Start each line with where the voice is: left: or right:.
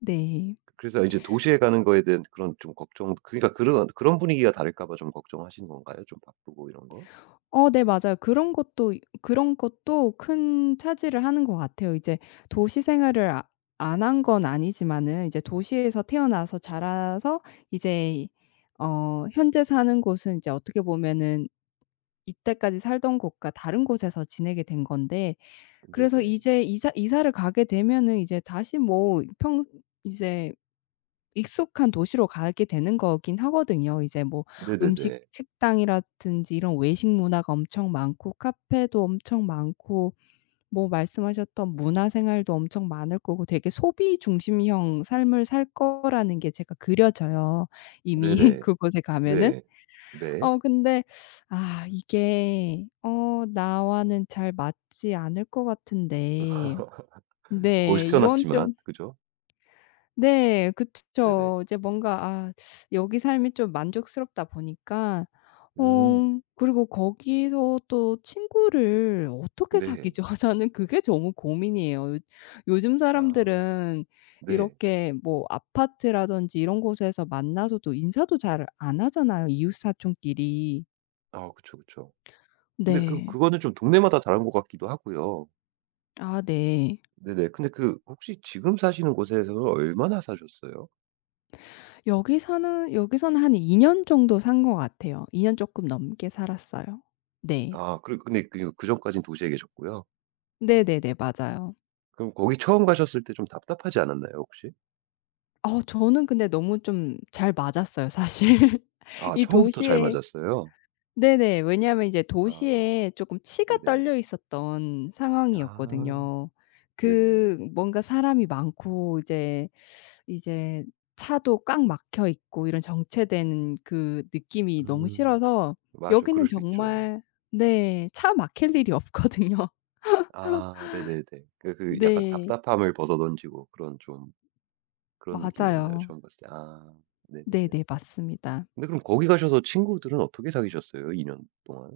left: 네.
right: 그래서 이제 도시에 가는 거에 대한 그런 좀 걱정 그러니까 그런 그런 분위기가 다를까 봐 좀 걱정하시는 건가요, 좀 바쁘고 이런 거?
left: 어 네 맞아요. 그런 것도 그런 것도 큰 차지를 하는 것 같아요. 이제 도시 생활을 아 안 한 건 아니지만은 도시에서 태어나서 자라서 이제 이 어 현재 사는 곳은 이제 어떻게 보면은 이때까지 살던 곳과 다른 곳에서 지내게 된 건데 그래서
right: 네네.
left: 이제 이사 이사를 가게 되면은 이제 다시 뭐 평 이제 익숙한 도시로 가게 되는 거긴 하거든요. 이제 뭐 음식
right: 네네네.
left: 식당이라든지 이런 외식 문화가 엄청 많고 카페도 엄청 많고 뭐 말씀하셨던 문화생활도 엄청 많을 거고 되게 소비 중심형 삶을 살 거라는 게 제가 그려져요 이미
right: 네네.
left: 그곳에 가면은.
right: 네. 네.
left: 어 근데 아 이게 어 나와는 잘 맞지 않을 것 같은데 네
right: 거기서
left: 이런
right: 태어났지만.
left: 좀
right: 그죠?
left: 네. 그츠
right: 네네.
left: 쵸. 이제 뭔가 아 여기 삶이 좀 만족스럽다 보니깐
right: 음.
left: 어 그리고 거기서 또 친구를 어떻게
right: 네.
left: 사귀죠? 저는 그게 너무 고민이에요. 요즘
right: 아.
left: 사람들은
right: 네.
left: 이렇게 뭐 아파트라든지 이런 곳에서 만나서도 인사도 잘 안 하잖아요, 이웃사촌끼리.
right: 아 그쵸, 그쵸. 근데 그
left: 네.
right: 그거는 좀 동네마다 다른 것 같기도 하고요.
left: 아 네.
right: 네네. 근데 그 혹시 지금 사시는 곳에서는 얼마나 사셨어요?
left: 여기서는, 여기서는 한 2 년 정도 산 거 같아요. 2 년 쪼끔 넘게 살았어요. 네.
right: 아 그리고 근데 그러면 그전까지는 도시에 계셨고요?
left: 네네네. 맞아요.
right: 그럼 거기 처음 가셨을 때 좀 답답하지 않았나요, 혹시?
left: 어 저는 근데 너무 좀 잘 맞았어요 사실.
right: 아
left: 이
right: 처음부터 잘
left: 도시에
right: 맞았어요?
left: 네네 왜냐면 이제
right: 아.
left: 도시에 쪼끔 치가
right: 네네.
left: 떨려 있었던
right: 아.
left: 상황이었거든요.
right: 네네.
left: 그 뭔가 사람이 많고 이제, 이제 차도 꽉 막혀 있고 이런 정체된 그 느낌이 너무
right: 음
left: 싫어서
right: 맞아요. 그럴
left: 여기는
right: 수 있죠.
left: 정말 네 차 막힐 일이 없거든요.
right: 아 네네네. 그러니까 그 약간
left: 네.
right: 답답함을 벗어던지고 그런 좀 그런 느낌이었나요,
left: 맞아요.
right: 처음 갔을 때? 아 네네네.
left: 네네 맞습니다.
right: 근데 그럼 거기 가셔서 친구들은 어떻게 사귀셨어요, 2 년 동안?